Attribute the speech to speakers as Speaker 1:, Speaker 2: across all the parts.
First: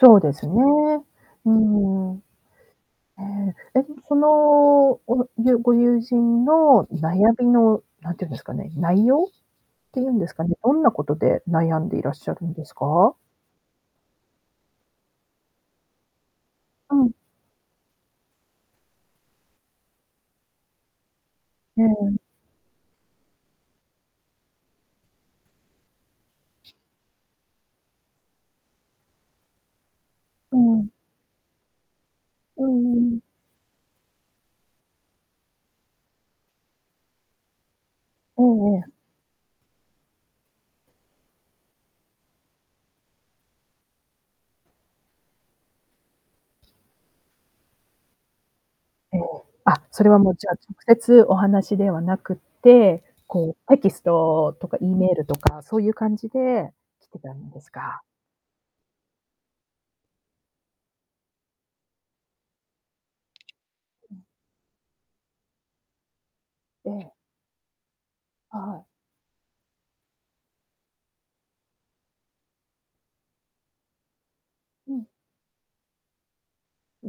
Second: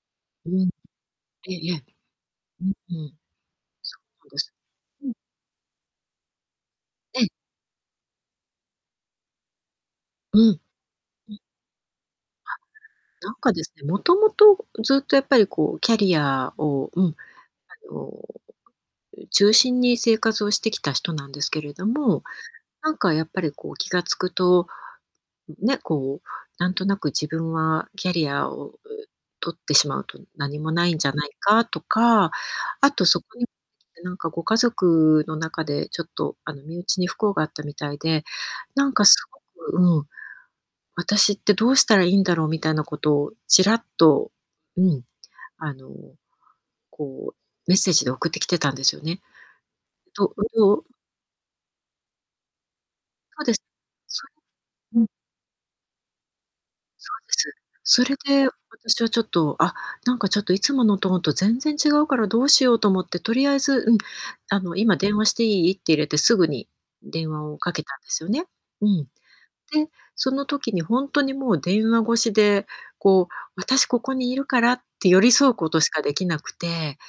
Speaker 1: そうです
Speaker 2: う
Speaker 1: ね、
Speaker 2: ん。い
Speaker 1: う
Speaker 2: え-いえ。
Speaker 1: ん。
Speaker 2: うんうん。
Speaker 1: え、え、そ
Speaker 2: そうです。
Speaker 1: の、
Speaker 2: うん。
Speaker 1: おゆご友人の
Speaker 2: うん。
Speaker 1: 悩みの、何て言うんですかね、内容っていうんです
Speaker 2: う
Speaker 1: かね、
Speaker 2: ん。
Speaker 1: どんなこと
Speaker 2: うん。
Speaker 1: で悩んでいらっしゃるんですか？
Speaker 2: あ。なんかですね、もともとずっと、やっぱりこう、キャリアを、
Speaker 1: う
Speaker 2: うん、
Speaker 1: ん。
Speaker 2: あの、中心に生活をしてきた人なんですけれ
Speaker 1: う
Speaker 2: ど
Speaker 1: ん。
Speaker 2: も、なんかやっぱりこう、気が付くと、ね、こう、なんとなく自分はキャリアを取ってしまうと
Speaker 1: う
Speaker 2: 何もな
Speaker 1: ん。
Speaker 2: いんじゃないかとか、
Speaker 1: う
Speaker 2: あ
Speaker 1: んう
Speaker 2: とそ
Speaker 1: ん。
Speaker 2: こに、なんかご家族の中でちょっとあの、身内に不幸があったみたいで、
Speaker 1: ええ
Speaker 2: な
Speaker 1: ええ。
Speaker 2: んかすごく、うん。私ってどうしたらいいんだろうみたいなことをちらっと、うん、あの、こう、メッセージで送ってきてたんですよ
Speaker 1: え
Speaker 2: ね。
Speaker 1: え、あ、それは
Speaker 2: ど
Speaker 1: も
Speaker 2: う
Speaker 1: うじゃあ
Speaker 2: どう
Speaker 1: 直接お話ではなくて、
Speaker 2: そうで
Speaker 1: こ
Speaker 2: す。
Speaker 1: うテキス
Speaker 2: そ
Speaker 1: トとか E
Speaker 2: う。うん。
Speaker 1: メールとかそういう感じで来
Speaker 2: そ
Speaker 1: て
Speaker 2: うで
Speaker 1: たん
Speaker 2: す。
Speaker 1: ですか。
Speaker 2: それで、私はちょっと、あ、なんかちょっといつものトーンと全然違うからどうしようと思って、とりあえず、うん、
Speaker 1: うん。
Speaker 2: あの、「今電話していい？」って入れて、すぐに、
Speaker 1: ええ。
Speaker 2: 電話をかけたんですよね。
Speaker 1: はい。
Speaker 2: うん。で、その時にほんとにもう電話越しで、こう、私ここにいるからっ
Speaker 1: うん。
Speaker 2: て寄り添うことしかできなくて、
Speaker 1: う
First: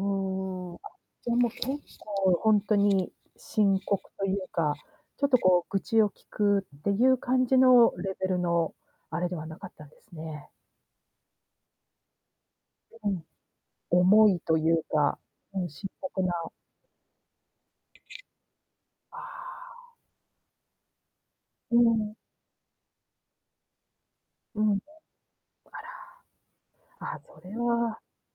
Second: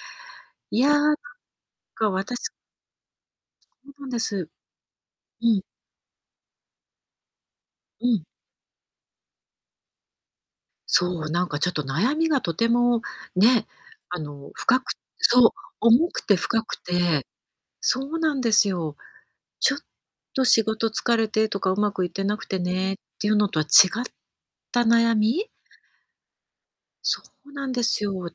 Speaker 1: ーん。
Speaker 2: いや、なん
Speaker 1: じゃ、もう、結
Speaker 2: か
Speaker 1: 構
Speaker 2: 私
Speaker 1: 本当に深
Speaker 2: そうなん
Speaker 1: 刻
Speaker 2: で
Speaker 1: という
Speaker 2: す。
Speaker 1: か、ちょっと
Speaker 2: うん。
Speaker 1: こう、愚痴を聞くっていう感じの
Speaker 2: う
Speaker 1: レ
Speaker 2: ん。
Speaker 1: ベルのあれではなかったんですね。
Speaker 2: そう、なんかちょっと悩みがとても
Speaker 1: うん。
Speaker 2: ね、あ
Speaker 1: 重い
Speaker 2: の
Speaker 1: とい
Speaker 2: 深
Speaker 1: う
Speaker 2: く
Speaker 1: か、
Speaker 2: そう、
Speaker 1: うん、深
Speaker 2: 重く
Speaker 1: 刻
Speaker 2: て
Speaker 1: な。
Speaker 2: 深くて、そうなんですよ。
Speaker 1: あ
Speaker 2: ちょっ
Speaker 1: あ。
Speaker 2: と仕事疲れてとか
Speaker 1: う
Speaker 2: 上手くいっ
Speaker 1: ん。
Speaker 2: てなくてね、っていうのとは違っ
Speaker 1: うん。
Speaker 2: た悩み。
Speaker 1: あら。あ、
Speaker 2: そ
Speaker 1: そ
Speaker 2: う
Speaker 1: れ
Speaker 2: なんで
Speaker 1: は。
Speaker 2: すよ。